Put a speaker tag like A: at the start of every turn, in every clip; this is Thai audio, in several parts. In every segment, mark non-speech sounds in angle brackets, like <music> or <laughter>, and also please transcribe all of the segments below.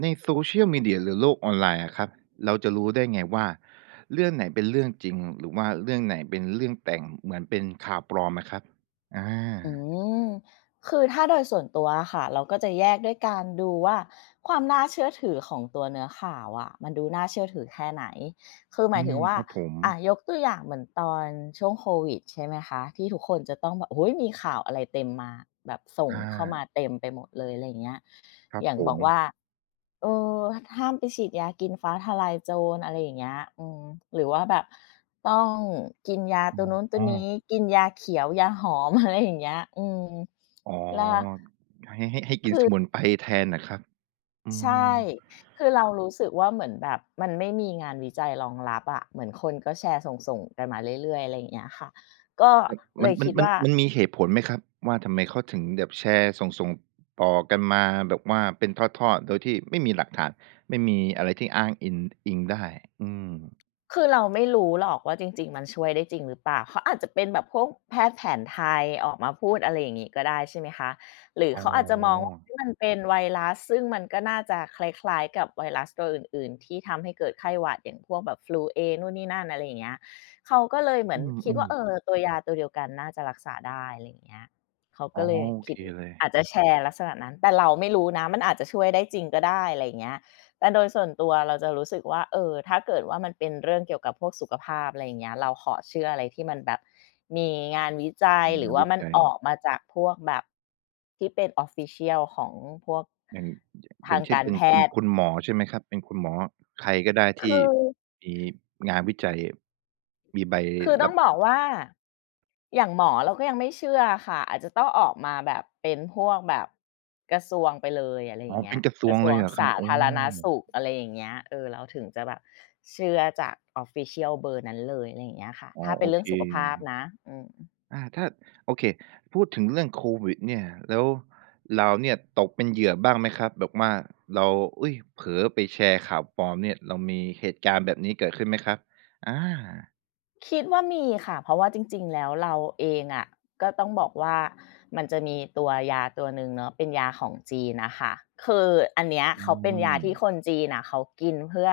A: ใน Social Media หรือโลกออนไลน์อะครับเราจะรู้ได้ไงว่าเรื่องไหนเป็นเรื่องจริงหรือว่าเรื่องไหนเป็นเรื่องแต่งเหมือนเป็นข่าวปลอมอะครับอ
B: อื
A: า
B: มคือถ้าโดยส่วนตัวอะค่ะเราก็จะแยกด้วยการดูว่าความน่าเชื่อถือของตัวเนื้อข่าวอะมันดูน่าเชื่อถือแค่ไหนคือหมา
A: อื
B: ยถึ
A: ม
B: งว่า
A: ครับผม
B: อ่ะยกตัวอย่างเหมือนตอนช่วงโควิดใช่ไหมคะที่ทุกคนจะต้องแบบโอ้ยมีข่าวอะไรเต็มมาแบบส่ง
A: อา
B: เข้ามาเต็มไปหมดเลยอะไรอย่างเงี้ย
A: ครับ
B: อย่าง
A: ผ
B: บอ
A: ม
B: กว่า เออห้ามไปฉีดยากินฟ้าทะลายโจรอะไรอย่างเงี้ยอืมหรือว่าแบบต้องกินยาตัวนู้นตั
A: อ๋
B: ว
A: อ
B: นี้กินยาเขียวยาหอม <laughs> อะไรอย่างเงี้ยอืม
A: อ๋อ
B: แล้ว
A: ให้กินสมุนไพรแทนเหรอครับอื
B: ใช่
A: ม
B: คือเรารู้สึกว่าเหมือนแบบมันไม่มีงานวิจัยรองรับอะเหมือนคนก็แชร์ส่งๆกันมาเรื่อยๆอะไรอย่างเงี้ยค่ะก็
A: แต่
B: เล
A: มัน
B: ย
A: มัน
B: คิด
A: มัน
B: ว่า
A: มันมีเหตุผลไหมครับว่าทำไมเขาถึงแบบแชร์ส่งๆต่อกันมาแบบว่าเป็นทอดๆโดยที่ไม่มีหลักฐานไม่มีอะไรที่อ้างอิงได้อืม
B: คือเราไม่รู้หรอกว่าจริงๆมันช่วยได้จริงหรือเปล่าเขาอาจจะเป็นแบบพวกแพทย์แผนไทยออกมาพูดอะไรอย่างงี้ก็ได้ใช่ไหมคะหรือ
A: อ๋อ
B: เขาอาจจะมองว่าเฮ้ยมันเป็นไวรัสซึ่งมันก็น่าจะคล้ายๆกับไวรัสตัวอื่นๆที่ทำให้เกิดไข้หวัดอย่างพวกแบบ flu เนู่นนี่นั่นอะไรอย่างเงี้ยเขาก็เลยเหมือ
A: อื
B: นคิด
A: ม
B: ว่าเออ
A: ๆ
B: ตัวยาตัวเดียวกันน่าจะรักษาได้อะไรอย่างเงี้ยเขา
A: อ๋
B: ก็
A: อ
B: เลย
A: โอเค
B: คิด
A: เลย
B: อาจจะแชร์ลักษณะนั้นแต่เราไม่รู้นะมันอาจจะช่วยได้จริงก็ได้อะไรอย่างเงี้ย แต่โดยส่วนตัวเราจะรู้สึกว่าเออถ้าเกิดว่ามันเป็นเรื่องเกี่ยวกับพวกสุขภาพอะไรอย่างเงี้ยเราขอเชื่ออะไรที่มันแบบมีงานวิจัย
A: เป็น
B: หรื
A: งา
B: อ
A: น
B: ว่า
A: วิ
B: มัน
A: จัย
B: ออกมาจากพวกแบบที่เป็น official ของพวก
A: อย่างอย่างอ
B: ทา
A: ย่า
B: ง
A: งเช่น
B: การ
A: เป็น
B: แพ
A: คุณ
B: ทย์
A: คุณหมอใช่ไหมครับเป็นคุณหมอใครก็ได้
B: คื
A: ที่
B: อ
A: มีงานวิจัยมีใบ
B: คือต้
A: รั
B: อง
A: บ
B: บ
A: รอ
B: อ
A: ง
B: กว่า อย่างหมอเราก็ยังไม่เชื่อค่ะอาจจะต้องออกมาแบบเป็นพวกแบบกระทรวงไปเลยอะไรอ
A: อ๋อ
B: ย่างเงี้
A: เป็
B: ย
A: นกระทร
B: ก
A: ว
B: ระ
A: ง
B: ทร
A: เล
B: วง
A: ยเหรอครับ
B: สา
A: โอ้
B: ธารณสุ
A: อ
B: ขอะไรอย่างเงี้ยเออเราถึงจะแบบเชื่อจาก official เบอร์นั้นเลยอะไรอย่างเงี้ยค่ะ
A: อ๋อ
B: ถ้าเป็
A: โอ
B: นเรื่อ
A: เค
B: งสุขภาพนะอืม
A: ถ้าโอเคพูดถึงเรื่องโควิดเนี่ยแล้วเราเนี่ยตกเป็นเหยื่อบ้างไหมครับแบบว่าเราอุ๊ยเผลอไปแชร์ข่าวปลอมเนี่ยเรามีเหตุการณ์แบบนี้เกิดขึ้นไหมครับอา
B: คิดว่ามีค่ะเพราะว่าจริงๆแล้วเราเองอะก็ต้องบอกว่ามันจะมีตัวยาตัวหนึ่งเนาะเป็นยาของจีนน่ะค่ะคืออันเนี้ย
A: อื
B: เขาเป็น
A: ม
B: ยาที่คนจีนน่ะเขากินเพื่อ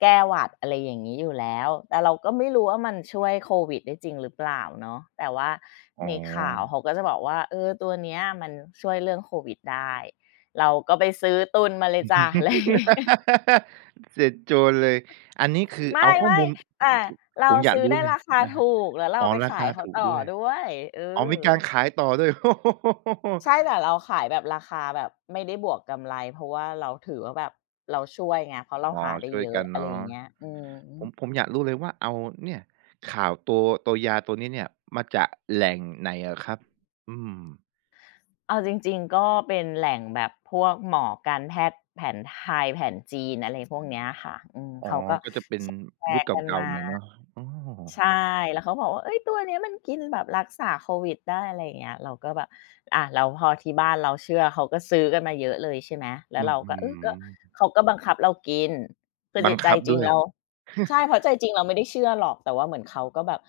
B: แก้หวัดอะไรอย่างงี้อยู่แล้วแต่เราก็ไม่รู้ว่ามันช่วยโควิดได้จริงหรือเปล่าเนาะแต่ว่า
A: อ๋
B: ในข่าว
A: อ
B: เขาก็จะบอกว่าเออตัวเนี้ยมันช่วยเรื่องโควิดได้เราก็ไปซื้อตุนมาเลยจ้ะอะไรอย่างงี้
A: <laughs> เสร็จโจรเลย อันนี้คือ
B: ไม่
A: เอาข้อ
B: ไม่
A: มูล
B: แต่าเรา
A: ผมอยาก
B: ซื้อ
A: รู้
B: ได้
A: เลย
B: ราคา
A: <laughs> อะ
B: ถู
A: ฮะ
B: กแล้วเรา
A: อ๋อ
B: ไป
A: รา
B: ขาย
A: คา
B: เขา
A: ถูก
B: ต่อ
A: ด้วย
B: ด้วยเอ
A: อ๋อมีการ
B: อ
A: ขายต่อด้วย <laughs>
B: ใช่แต่เราขายแบบราคาแบบไม่ได้บวกกำไรเพราะว่าเราถือว่าแบบเราช่วยไงเพราะเรา
A: อ๋อ
B: หาได้
A: ช่วย
B: เยอะ
A: กัน
B: อะไรอ
A: เนาะ
B: ย่างเงี้ยอืม
A: ผมอยากรู้เลยว่าเอาเนี่ยข่าวตัวยาตัวนี้เนี่ยมาจากแหล่งไหนเหครับอืม
B: เอาจริงๆก็เป็นแหล่งแบบพวกหมอการแพทย์แผนไทยแผนจีนอะไรพวกเนี้ยค่ะอืม
A: อ๋อ
B: เขาก็
A: ก็จะเป็น
B: แชแช
A: ยุค
B: ร์
A: เ
B: กัน
A: ก่า
B: มา
A: ๆหน่อยเนาะอ๋อ
B: ใช่แล้วเขาบอกว่าเฮ้ยตัวเนี้ยมันกินแบบรักษาโควิดได้อะไรอย่างเงี้ยเราก็แบบอาแล้วพอที่บ้านเราเชื่อเขาก็ซื้อกันมาเยอะเลยใช่ไหมแล้ว
A: อืม
B: เราก็เออก็
A: ออ
B: เขาก็บังคับเรากินคือ
A: บั
B: จิ
A: ง
B: ตใจ
A: คับ
B: จริง
A: ด้วย
B: เราใช่เพ
A: <laughs>
B: ราะใจจริงเราไม่ได้เชื่อหรอกแต่ว่าเหมือนเขาก็แบบ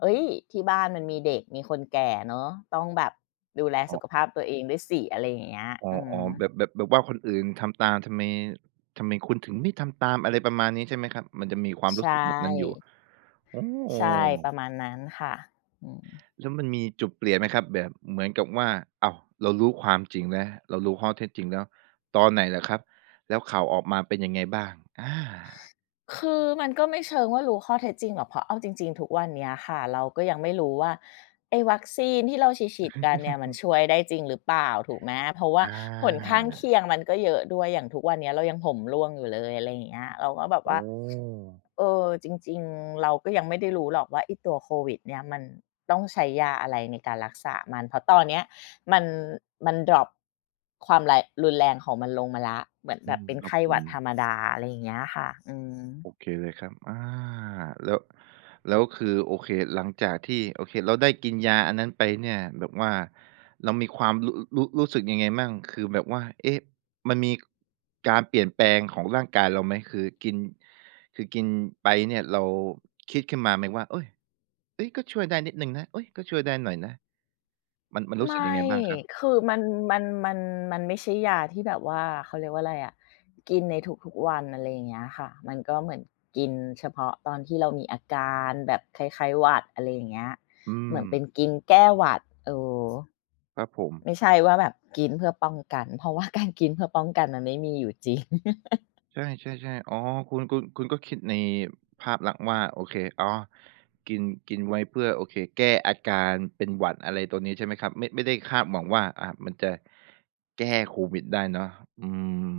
B: เฮ้ยที่บ้านมันมีเด็กมีคนแก่เนาะต้องแบบดูแลสุขภาพตัวเองด้วยสิอะไรอย่างเงี้ย
A: อ๋อ
B: อือ
A: ออแบบ
B: ฮึ
A: แบบแบบว่าคนอื่นทำตามทำไมทำไมคุณถึงไม่ทำตามอะไรประมาณนี้ใช่ไหมครับมันจะมีความรู้
B: ใช่
A: สึกแบบนั้นอยู่โอ้
B: ใช่ประมาณนั้นค่ะอืม
A: แล้วมันมีจุดเปลี่ยนไหมครับแบบเหมือนกับว่าอ้าวเรารู้ความจริงแล้วเรารู้ข้อเท็จจริงแล้วตอนไหนเหรอครับ แล้วข่าวออกมาเป็นยังไงบ้างอา
B: คือมันก็ไม่เชิงว่ารู้ข้อเท็จจริงหรอกเพราะเอาจริงๆทุกวันเนี้ยค่ะเราก็ยังไม่รู้ว่าไอ้วัคซีนที่เราฉีดๆกันเนี่ยมันช่วยได้จริงหรือเปล่าถูกไหมเพราะว่า
A: อ
B: ผล
A: า
B: ข้างเคียงมันก็เยอะด้วยอย่างทุกวันเนี้ยเรายังผมร่วงอยู่เลยอะไรอย่างเงี้ยเราก็แบบว่า
A: โอ้
B: เออจริงๆเราก็ยังไม่ได้รู้หรอกว่าไอ้ตัวโควิดเนี่ยมันต้องใช้ยาอะไรในการรักษามันเพราะตอนเนี้ยมันดร็อปความไรรุนแรงของมันลงมาแล้วเหมือน
A: อื
B: แบบ
A: ม
B: เป็น
A: ครับ
B: ไข้
A: ผ
B: หวั
A: ม
B: ดธรรมดาอะไรอย่างเงี้ยค่ะอืม
A: โอเคเลยครับแล้วแล้วคือโอเคหลังจากที่โอเคเราได้กินยาอันนั้นไปเนี่ยแบบว่าเรามีความรู้สึกยังไงมั่งคือแบบว่าเอ๊ะมันมีการเปลี่ยนแปลงของร่างกายเราไหมคือกินไปเนี่ยเราคิดขึ้นมาไหมว่าเฮ้ยเฮ้ยก็ช่วยได้นิดหนึ่งนะเฮ้ยก็ช่วยได้หน่อยนะมันรู้สึกยั
B: ไม่
A: งไงบ้างครับ
B: คือมันมันมันไม่ใช่ยาที่แบบว่าเขาเรียกว่าอะไรอะกินในทุกๆวันอะไรอย่างเงี้ยค่ะมันก็เหมือนกินเฉพาะตอนที่เรามีอาการแบบคล้ายๆหวัดอะไรอย่างเงี้ย
A: อื
B: เหมือ
A: ม
B: นเป็นกินแก้หวัดเออ
A: ครับผม
B: ไม่ใช่ว่าแบบกินเพื่อป้องกันเพราะว่า <laughs> การกินเพื่อป้องกันมันไม่มีอยู่จริง
A: ใช่ๆๆอ๋อคุณก็คิดในภาพลักษณ์ว่าโอเคอ๋อกินกินไว้เพื่อโอเคแก้อาการเป็นหวัดอะไรตัวนี้ใช่ไหมครับไม่ได้คาดหวังว่ามันจะแก้โควิดได้เนาะอื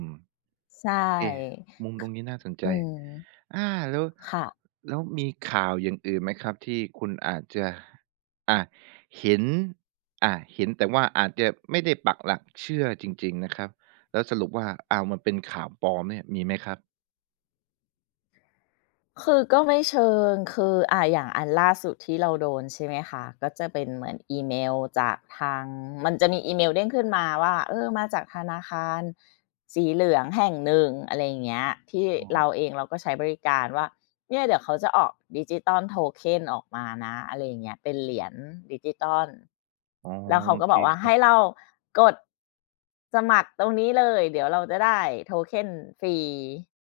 A: ม
B: <laughs> ใช
A: เอ๊
B: ่
A: มุมตรงนี้น่าสนใจ
B: อืม
A: แล้ว
B: ค่ะ
A: แล้วมีข่าวอย่างอื่นไหมครับที่คุณอาจจะอ่าเห็นเห็นแต่ว่าอาจจะไม่ได้ปักหลักเชื่อจริงๆนะครับแล้วสรุปว่าอ้าวมันเป็นข่าวปลอมเนี่ยมีไหมครับ
B: คือก็ไม่เชิง คืออย่างอันล่าสุดที่เราโดนใช่ไหมคะก็จะเป็นเหมือนอีเมลจากทางมันจะมีอีเมลเด้งขึ้นมาว่าเออมาจากธนาคารสีเหลืองแห่งหนึ่งอะไรอย่างเงี้ยที่
A: อ๋อ
B: เราเองเราก็ใช้บริการว่าเนี่ยเดี๋ยวเขาจะออกดิจิทัลโทเค็นออกมานะอะไรอย่างเงี้ยเป็นเหรียญดิจิทัล
A: อ๋อ
B: แล้วเขา
A: โอ
B: ก็
A: เค
B: บอกว่า
A: ครั
B: ให้
A: บ
B: เรากดสมัครตรงนี้เลยเดี๋ยวเราจะได้โทเค็นฟรี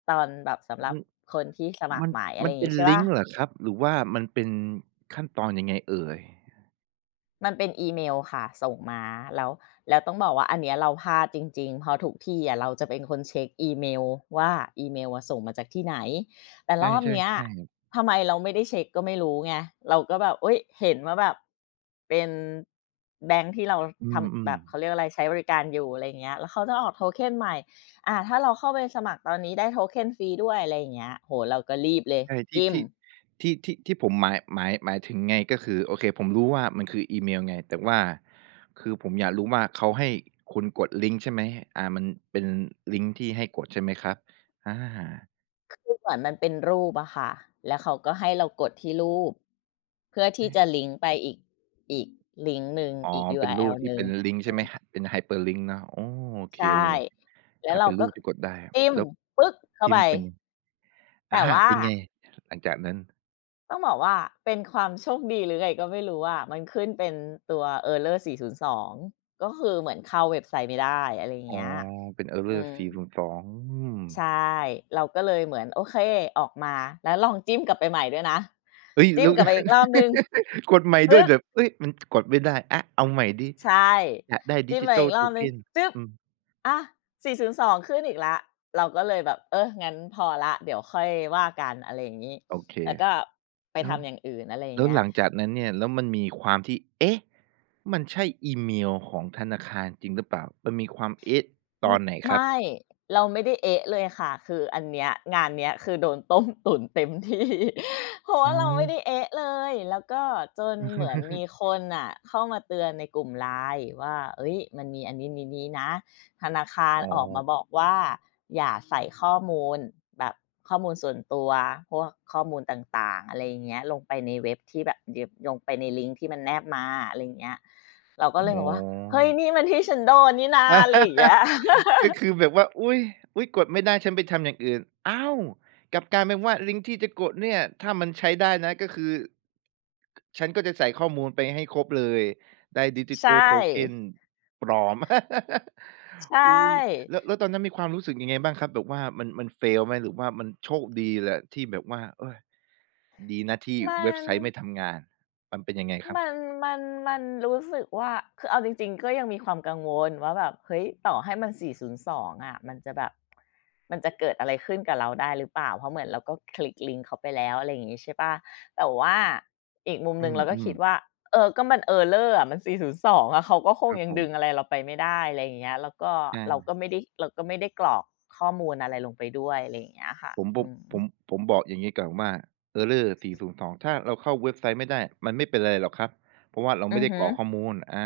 B: ตอนแบบสำหรั
A: อื
B: บ
A: อ
B: คนที่สมัค
A: มั
B: ร
A: น
B: ใหม่อะ
A: มั
B: ไร
A: น
B: อย่าง
A: เป็น
B: งี้ใช่เป
A: ลิง
B: ล่า
A: ก์เหรอครับหรือว่ามันเป็นขั้นตอนยังไงเอ่ย
B: มันเป็นอีเมลค่ะส่งมาแล้วแล้วต้องบอกว่าอันเนี้ยเราพลาดจริงๆเพราะทุกที่อะเราจะเป็นคนเช็กอีเมลว่าอีเมลอะส่งมาจากที่ไหนแต่
A: ใ
B: รอบเนี้ย
A: ช่ๆๆ
B: ทำไมเราไม่ได้เช็กก็ไม่รู้ไงเราก็แบบอุ๊ยเห็นว่าแบบเป็นแบงก์ที่เรา
A: อื
B: ทำแบ
A: ม
B: บเขาเรีย
A: ๆ
B: กอะไรใช้บริการอยู่อะไรอย่างเงี้ยแล้วเขาจะออก token ใหม่ถ้าเราเข้าไปสมัครตอนนี้ได้ token ฟรีด้วยอะไรอย่างเงี้ยโอ้โฮเราก็รีบเลย
A: ใช่ที่
B: จิ้ม
A: ที่ที่ที่ที่ผมหมายถึงไงก็คือโอเคผมรู้ว่ามันคืออีเมลไงแต่ว่าคือผมอยากรู้ว่าเขาให้คุณกดลิงก์ใช่ไหมมันเป็นลิงก์ที่ให้กดใช่ไหมครับอ
B: คือเหมือนมันเป็นรูปอะค่ะแล้วเขาก็ให้เรากดที่รูปเพื่อที่จะ
A: า
B: ลิงก์ไปอีกอีกลิงก์หนึ่ง
A: อ๋อ
B: อีก
A: เป็นรูป
B: URL ห
A: ที่
B: นึ่ง
A: เป็นลิงก์ใช่ไหมหเป็น hyperlink เนาะอ๋อโอเค
B: ใช่
A: เลย
B: แล้วเรา
A: เป็นรู
B: ก็
A: ปที่กดได้
B: จิ้ม
A: แล้ว
B: ปึ๊กเข้า
A: ท้
B: ไป
A: มเป็นไงอา
B: แต่ว่า
A: เป็นไงหลังจากนั้น
B: ต้องบอกว่าเป็นความโชคดีหรือไงก็ไม่รู้อะมันขึ้นเป็นตัว Error 402ก็คือเหมือนเข้าเว็บไซต์ไม่ได้อะไรอย่าง
A: อ๋อ
B: เงี้ย
A: เป็น
B: อื
A: Error
B: ม
A: 402องอืม
B: ใช่เราก็เลยเหมือนโอเคออกมาแล้วลองจิ้มกลับไปใหม่ด้วยนะ
A: เฮ้ย
B: จิ้ม
A: แล้ว
B: กลับไปอีกรอบหนึ่ง
A: <laughs> กดใหม่
B: ปึ๊
A: ด้วย
B: ก
A: แบบเฮ้ยมันกดไม่ได้เอาใหม่ดิ
B: ใช่
A: อยากได้
B: จิ้มมา
A: Digital
B: อีกรอบหนึ่ง
A: Token
B: จึ๊บ
A: อืม
B: อา4อ2ขึ้นอีกแล้ว เราก็เลยแบบ เออ งั้นพอแล้วเดี๋ยวค่อยว่ากันอะไรอย่างงี้
A: โอเค
B: แล้วก็ไป
A: แล้ว
B: ทำอย่างอื่นอะไรอย่าง
A: แล้ว
B: เงี้
A: ห
B: ย
A: ลังจากนั้นเนี่ยแล้วมันมีความที่เอ๊ะมันใช่อีเมลของธนาคารจริงหรือเปล่ามันมีความเอ๊ะต
B: อื
A: อ
B: ม
A: นไหนครับ
B: ไม่เราไม่ได้เอ๊ะเลยค่ะคืออันเนี้ยงานเนี้ยคือโดนต้มตุ๋นเต็มที่ <laughs> เพราะ
A: อ๋
B: ว่า
A: อ
B: เราไม่ได้เอ๊ะเลยแล้วก็จนเหมือนมี
A: <laughs>
B: คนน่ะเข้ามาเตือนในกลุ่ม LINE ว่าเฮ้ยมันมีอันนี้ๆๆนะธนาคาร
A: อ๋อ
B: ออกมาบอกว่าอย่าใส่ข้อมูลแบบข้อมูลส่วนตัวพวกข้อมูลต่างๆอะไรอย่างเงี้ยลงไปในเว็บที่แบบเย็บลงไปในลิงก์ที่มันแนบมาอะไรอย่างเงี้ยเรา
A: <laughs>
B: ก็
A: อ๋
B: เลยบอกว่าเฮ้ย
A: อ
B: นี่มันที่ฉันโดนนี่นาอะไรอย่างเงี้ย
A: ก็คือแบบว่า อุ๊ยอุ๊ยกดไม่ได้ฉันไปทำอย่างอื่นอ้าวกลับกลายเป็นว่าลิงก์ที่จะกดเนี่ย ถ้ามันใช้ได้นะก็คือ ฉันก็จะใส่ข้อมูลไปให้ครบเลย ได้
B: ใช่
A: Digital Token ปลอม <laughs>
B: ใช
A: อุ๊ย
B: ่
A: แล้วแล้วตอนนั้นมีความรู้สึกยังไงบ้างครับ แบบว่ามัน fail ไหม หรือว่ามันโชคดีแหละที่แบบว่าเฮ้ยดีนะที่
B: มั
A: เว็บ
B: น
A: ไซต์ไม่ทำงานมันเป็นยังไงครับ
B: มันมันมันรู้สึกว่าคือเอาจริงๆก็ยังมีความกังวลว่าแบบเฮ้ยต่อให้มัน402องอะมันจะแบบมันจะเกิดอะไรขึ้นกับเราได้หรือเปล่าเพราะเหมือนเราก็คลิกลิงก์เขาไปแล้วอะไรอย่างงี้ใช่เปล่าแต่ว่าอีกมุม
A: อื
B: หนึ่งเราก็
A: ม
B: คิดว่า
A: ๆ
B: เออก็มัน Error อะมัน402องอะเขาก็ค
A: ค
B: ง
A: รับ
B: ยัง
A: ผ
B: ดึงอะ
A: ม
B: ไรเราไปไม่ได้อะไรอย่างเงี้ยแล้วก็
A: ใช่
B: เราก็ไม่ได้กรอกข้อมูลอะไรลงไปด้วยอะไรอย่างเงี้ยค่ะ
A: ผมผ
B: อื
A: ม
B: ม
A: ผมผมบอกอย่างนี้ก่อนว่า Error 402ถ้าเราเข้าเว็บไซต์ไม่ได้มันไม่เป็นไรหรอกครับเพราะว่าเรา
B: อื
A: ไม่
B: อ
A: ได้ก
B: ฮึ
A: รอกข้อมูล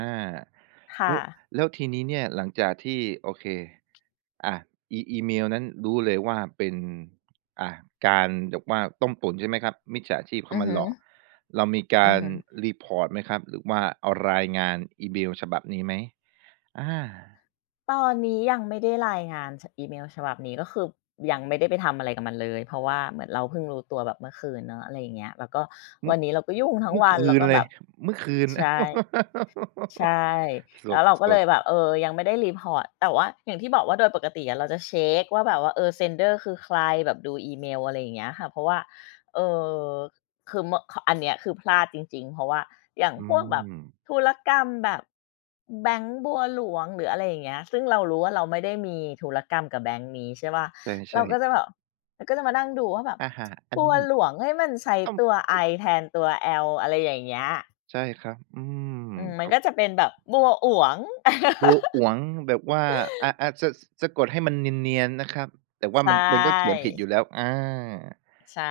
B: ค่ะ
A: แล้วแล้วทีนี้เนี่ยหลังจากที่โอเคอ่าอีเมลนั้นรู้เลยว่าเป็นอ่าการแบบว่าต้มตุ๋นใช่ไหมครับมิจฉาชีพเข้า
B: อือ
A: มา
B: ฮึ
A: หลอกเรามีกา
B: อือ
A: ร
B: ฮึ
A: report ไหมครับหรือว่าเอารายงานอีเมลฉบับนี้ไหมอา
B: ตอนนี้ยังไม่ได้รายงานอีเมลฉบับนี้ก็คือยังไม่ได้ไปทำอะไรกับมันเลยเพราะว่าเหมือนเราเพิ่งรู้ตัวแบบเมื่อคืนเนอะอะไรอย่างเงี้ยแล้วก็วันนี้เราก็ยุ่งทั้ง
A: เมื่อ
B: วัน
A: เมื่อคื
B: แล้ว
A: น
B: ก็
A: เล
B: แบ
A: ย
B: บ
A: เมื่อคืน
B: ใช่ ใช่
A: <laughs>
B: แล้วเราก็
A: ส
B: เล
A: ด
B: ยแบ
A: ๆ
B: บเออยังไม่ได้รีพอร์ตแต่ว่าอย่างที่บอกว่าโดยปกติอะเราจะเช็กว่าแบบว่าเออ sender คือใครแบบดูอีเมลอะไรอย่างเงี้ยค่ะเพราะว่าเอ่อคือเมื่อขอันเนี้ยคือพลาดจริงๆเพราะว่าอย่าง
A: อื
B: พวกแบบ
A: ม
B: ธุรกรรมแบบแบงก์บัวหลวงหรืออะไรอย่างเงี้ยซึ่งเรารู้ว่าเราไม่ได้มีธุรกรรมกับแบงก์นี้ใช่เปล่า
A: ใ
B: เรา
A: ช่
B: ก็
A: ๆ
B: จะแบบเราก็จะมานั่งดูว่าแบบ
A: อาหาอัน
B: บัว
A: นี้
B: หลวงเฮ้ยมันใช้
A: ต้อง
B: ตัว I แทนตัว L อะไรอย่างเงี้ย
A: ใช่ครับอืม
B: อืมมั
A: ก
B: นก็จะเป็นแบบบัวอ๋วง
A: บ
B: <laughs>
A: ลัวก๋วงแบบว่าอาอาสะสะกดให้มันเนียนๆนะครับแต่ว่า
B: ใช
A: มันก็เขียน
B: ่
A: ผิดอยู่แล้ว
B: ใช่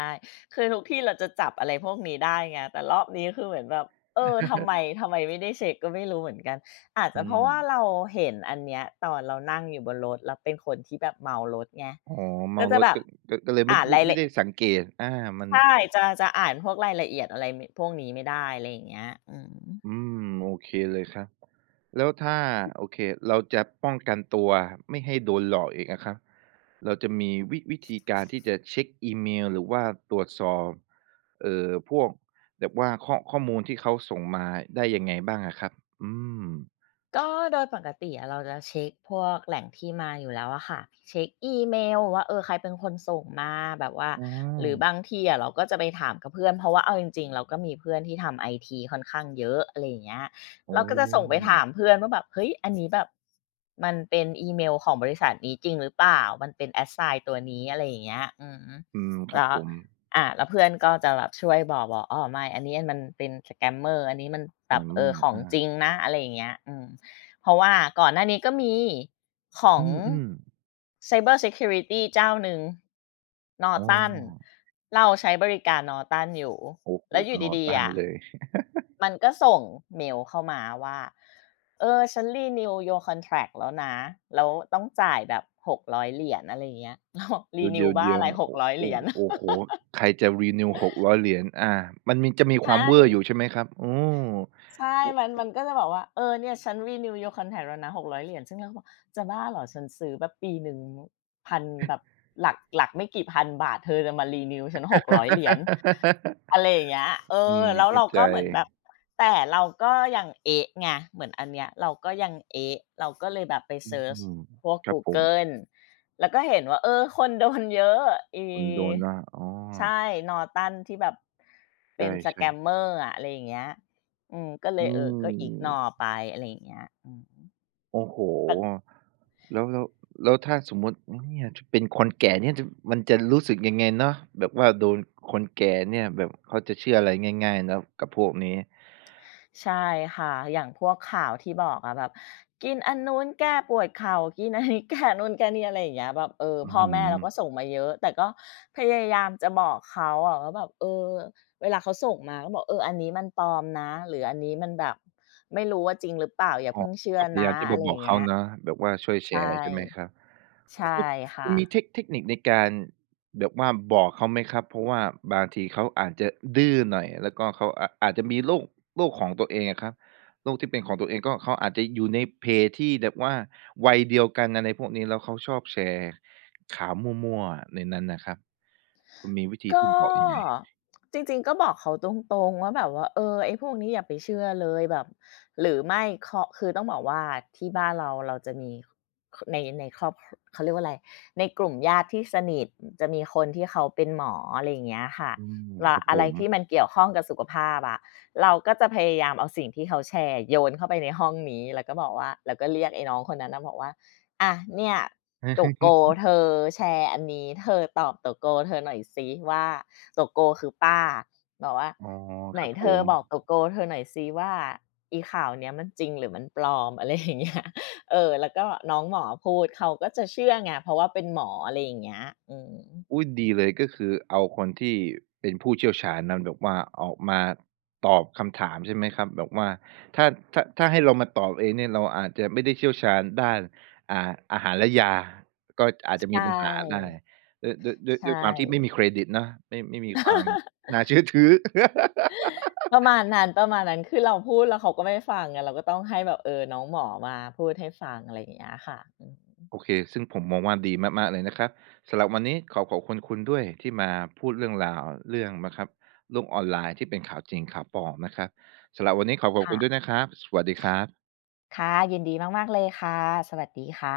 B: คือทุกที่เราจะจับอะไรพวกนี้ได้ไงแต่รอบนี้คือเหมือนแบบเออทำไม
A: <laughs>
B: ทำไมไม่ได้เช็กก็ไม่รู้เหมือนกันอาจจะ
A: อื
B: เพราะ
A: ม
B: ว่าเราเห็นอันเนี้ยตอนเรานั่งอยู่บนรถแล้วเป็นคนที่แบบเมารถไง
A: อ๋อ
B: ก็
A: เมา
B: จะ
A: รถ
B: แบบ
A: ก็เลยไม่
B: อ่าน
A: ไม่
B: ราย
A: ไม่
B: ละ
A: ได้สังเกตมัน
B: ใช่จะจะอ่านพวกรายละเอียดอะไรมพวกนี้ไม่ได้อะไรอย่างเงี้ยอืม
A: อืมโอเคเลยครับ แล้วถ้าโอเคเราจะป้องกันตัวไม่ให้โดนหลอกอีกอะครับเราจะมีวิธีการที่จะเช็กอีเมลหรือว่าตรวจสอบพวกแบบว่าข้อมูลที่เขาส่งมาได้ยังไงบ้างอะครับอืม
B: ก็โดยปกติอะเราจะเช็คพวกแหล่งที่มาอยู่แล้วอะค่ะเช็คอีเมลว่าใครเป็นคนส่งมาแบบว่า
A: อ
B: หรือ
A: า
B: บางทีอะเราก็จะไปถามกับเพื่อนเพราะว่าเอาจริงๆเราก็มีเพื่อนที่ทำไอทีค่อนข้างเยอะอะไรอย่างเงี้ย
A: โอ
B: เราก็จะส่งไป
A: ้
B: ถามเพื่อนว่าแบบเฮ้ยอันนี้แบบมันเป็นอีเมลของบริษัทนี้จริงหรือเปล่ามันเป็น assign ตัวนี้อะไรอย่างเงี้ยอือฮึ
A: อืมครับ
B: แล้ว
A: ผม
B: แล้วเพื่อนก็จะแบบช่วยบอกอ๋อไม่อันนี้มันเป็น scammer อันนี้มันแบบ
A: Scammer
B: ของจริ
A: อา
B: งนะอะไรอย่างเงี้ยอืม เพราะว่าก่อนหน้านี้ก็มีของ
A: อืม
B: Cyber Security เจ้าหนึ่ง
A: ๆอ๋
B: Norton
A: อ
B: เราใช้บริการ Norton อยู่
A: โอ้โฮ
B: แล้วอยู่
A: นอน
B: ดีๆ
A: ลั่น
B: อะ
A: เลย
B: มันก็ส่งเมลเข้ามาว่าฉัน renew your contract แล้วนะแล้วต้องจ่ายแบบ $600 อยเหรียญอะไรอย่างเงี้ย <laughs> เราบอก
A: เด
B: "renew บ้า
A: ี๋
B: อะ
A: ยว
B: ไร
A: ๆๆโอ้โอ้
B: $600"
A: โอ้โฮ
B: <laughs>
A: ใครจะ renew $600 อยเหรียญอามันจะมีค
B: ใช่
A: วามเว่อร์อยู่ใช่ไหมครับอืม
B: ใช่มันก็จะบอกว่า เนี่ยฉัน renew your contract แล้วนะ $600" ซึ่งเราก็บอก จะบ้าเหรอฉันซื้อแบบปีหนึ่งพันแบบหลักไม่กี่พันบาทเธอจะมา renew ฉัน $600" อะไรอย่างเงี้ย
A: อืม
B: แล้ว
A: เข้า
B: เรา
A: ใจ
B: ก็เหมือนแบบแต่เราก็ยังเอ๊ะไงเหมือนอันเนี้ยเราก็ยังเอ๊ะเราก็เลยแบบไป
A: อื
B: เซิร์ช
A: ม
B: พวก
A: ครับ
B: กู
A: ผม
B: เกิลแล้วก็เห็นว่าคนโดนเยอะอี
A: คุณโดนว่าอ๋อ
B: ใช่ Norton ที่แบบ
A: ใช
B: เป็น
A: ่ๆ
B: Scammer อะอะไรอย่างเงี้ยอืมก็เล
A: อื
B: ยก็ ignore
A: ม
B: ไปอะไรอย่างเงี้ยอืม
A: โอ้โฮแล้วแล้วแล้วถ้าสมมุติเนี่ยจะเป็นคนแก่เนี่ยจะมันจะรู้สึกยังไงเนาะแบบว่าโดนคนแก่เนี่ยแบบเขาจะเชื่ออะไรง่ายๆเนาะกับพวกนี้
B: ใช่ค่ะอย่างพวกข่าวที่บอกอะแบบกินอันนู้นแก้ปวดเข่ากินอันนี้แก้นู่นแก้นี่อะไรอย่างเงี้ยแบบ
A: อื้อ
B: พ่อ
A: ฮื
B: แม่
A: อ
B: เราก็ส่งมาเยอะแต่ก็พยายามจะบอกเขาอะว่าแบบเวลาเขาส่งมาก็บอกอันนี้มันปลอมนะหรืออันนี้มันแบบไม่รู้ว่าจริงหรือเปล่าอย่า
A: อ๋อ
B: เพิ่งเชื่อ
A: ก็พยา
B: นะ
A: ยามที่
B: อะ
A: จะ
B: ไร
A: บ
B: อ
A: อก
B: ย่าง
A: เขา
B: เงี้ย
A: นะแบบว่าช่วยแช
B: ใช่
A: ร์ใช่ไหมครับคุณ
B: ใช่
A: คุ
B: ค่ะ
A: ณมีเทคนิคในการแบบว่าบอกเขาไหมครับเพราะว่าบางทีเขาอาจจะดื้อหน่อยแล้วก็เขาอาจจะมีโลกของตัวเองอะครับโลกที่เป็นของตัวเองก็เขาอาจจะอยู่ในเพจที่แบบว่าวัยเดียวกันอะไรพวกนี้แล้วเขาชอบแชร์ข่าวมั่วๆในนั้นน่ะครับคุณมีวิธี
B: ก็
A: ที่บอกยังไง
B: จริงๆก็บอกเขาตรงๆว่าแบบว่าไอ้พวกนี้อย่าไปเชื่อเลยแบบหรือไม่คคือต้องบอกว่าที่บ้านเราเราจะมีในครอบเขาเรียกว่าอะไรในกลุ่มญาติที่สนิทจะมีคนที่เขาเป็นหมออะไรอย่างเงี้ยค่ะ
A: อืม
B: เรา
A: ครับผ
B: อะไร
A: ม
B: ที่มันเกี่ยวข้องกับสุขภาพอะเราก็จะพยายามเอาสิ่งที่เขาแชร์โยนเข้าไปในห้องนี้แล้วก็บอกว่าแล้วก็เรียกไอ้น้องคนนั้นน่ะบอกว่าอะเนี่ย โตโก
A: <laughs>
B: เธอแชร์อันนี้เธอตอบโตโกเธอหน่อยซิว่าโตโกคือป้าบอกว่า
A: อ๋อ
B: ไหน
A: ครับผ
B: เธอ
A: ม
B: บอกโตโกเธอหน่อยซิว่าอีข่าวเนี้ยมันจริงหรือมันปลอม <laughs> อะไรอย่างเงี้ยแล้วก็น้องหมอพูดเขาก็จะเชื่อไงเพราะว่าเป็นหมออะไรอย่างเงี้ยอืม
A: อุ๊ยดีเลยก็คือเอาคนที่เป็นผู้เชี่ยวชาญนั้นแบบว่าออกมาตอบคำถามใช่ไหมครับแบบว่าถ้าถ้าให้เรามาตอบเองเนี่ยเราอาจจะไม่ได้เชี่ยวชาญด้านอ่าอาหารและยาก็อาจจะ
B: ใช
A: มีปัญหาได้
B: ่
A: ด้วยด้วยด้วย
B: ใช่
A: ด้วยความที่ไม่มีเครดิตเนาะไม่มีความ
B: <laughs>
A: น่าเชื่อถือ
B: ประมาณนั้นประมาณนั้นคือเราพูดแล้วเขาก็ไม่ฟังไงเราก็ต้องให้แบบน้องหมอมาพูดให้ฟังอะไรอย่างเงี้ยค่ะอืม
A: โอเคซึ่งผมมองว่าดีมากๆเลยนะครับ สำหรับวันนี้ขอขอบคุณคุณด้วยที่มาพูดเรื่องนะครับโลกออนไลน์ที่เป็นข่าวจริงข่าวปลอมนะครับสำหรับวันนี้ขอขอบคุณด้วย
B: ค่ะ
A: นะครับ สวัสดีครับ
B: ค่ะยินดีมากๆเลยค่ะสวัสดีค่ะ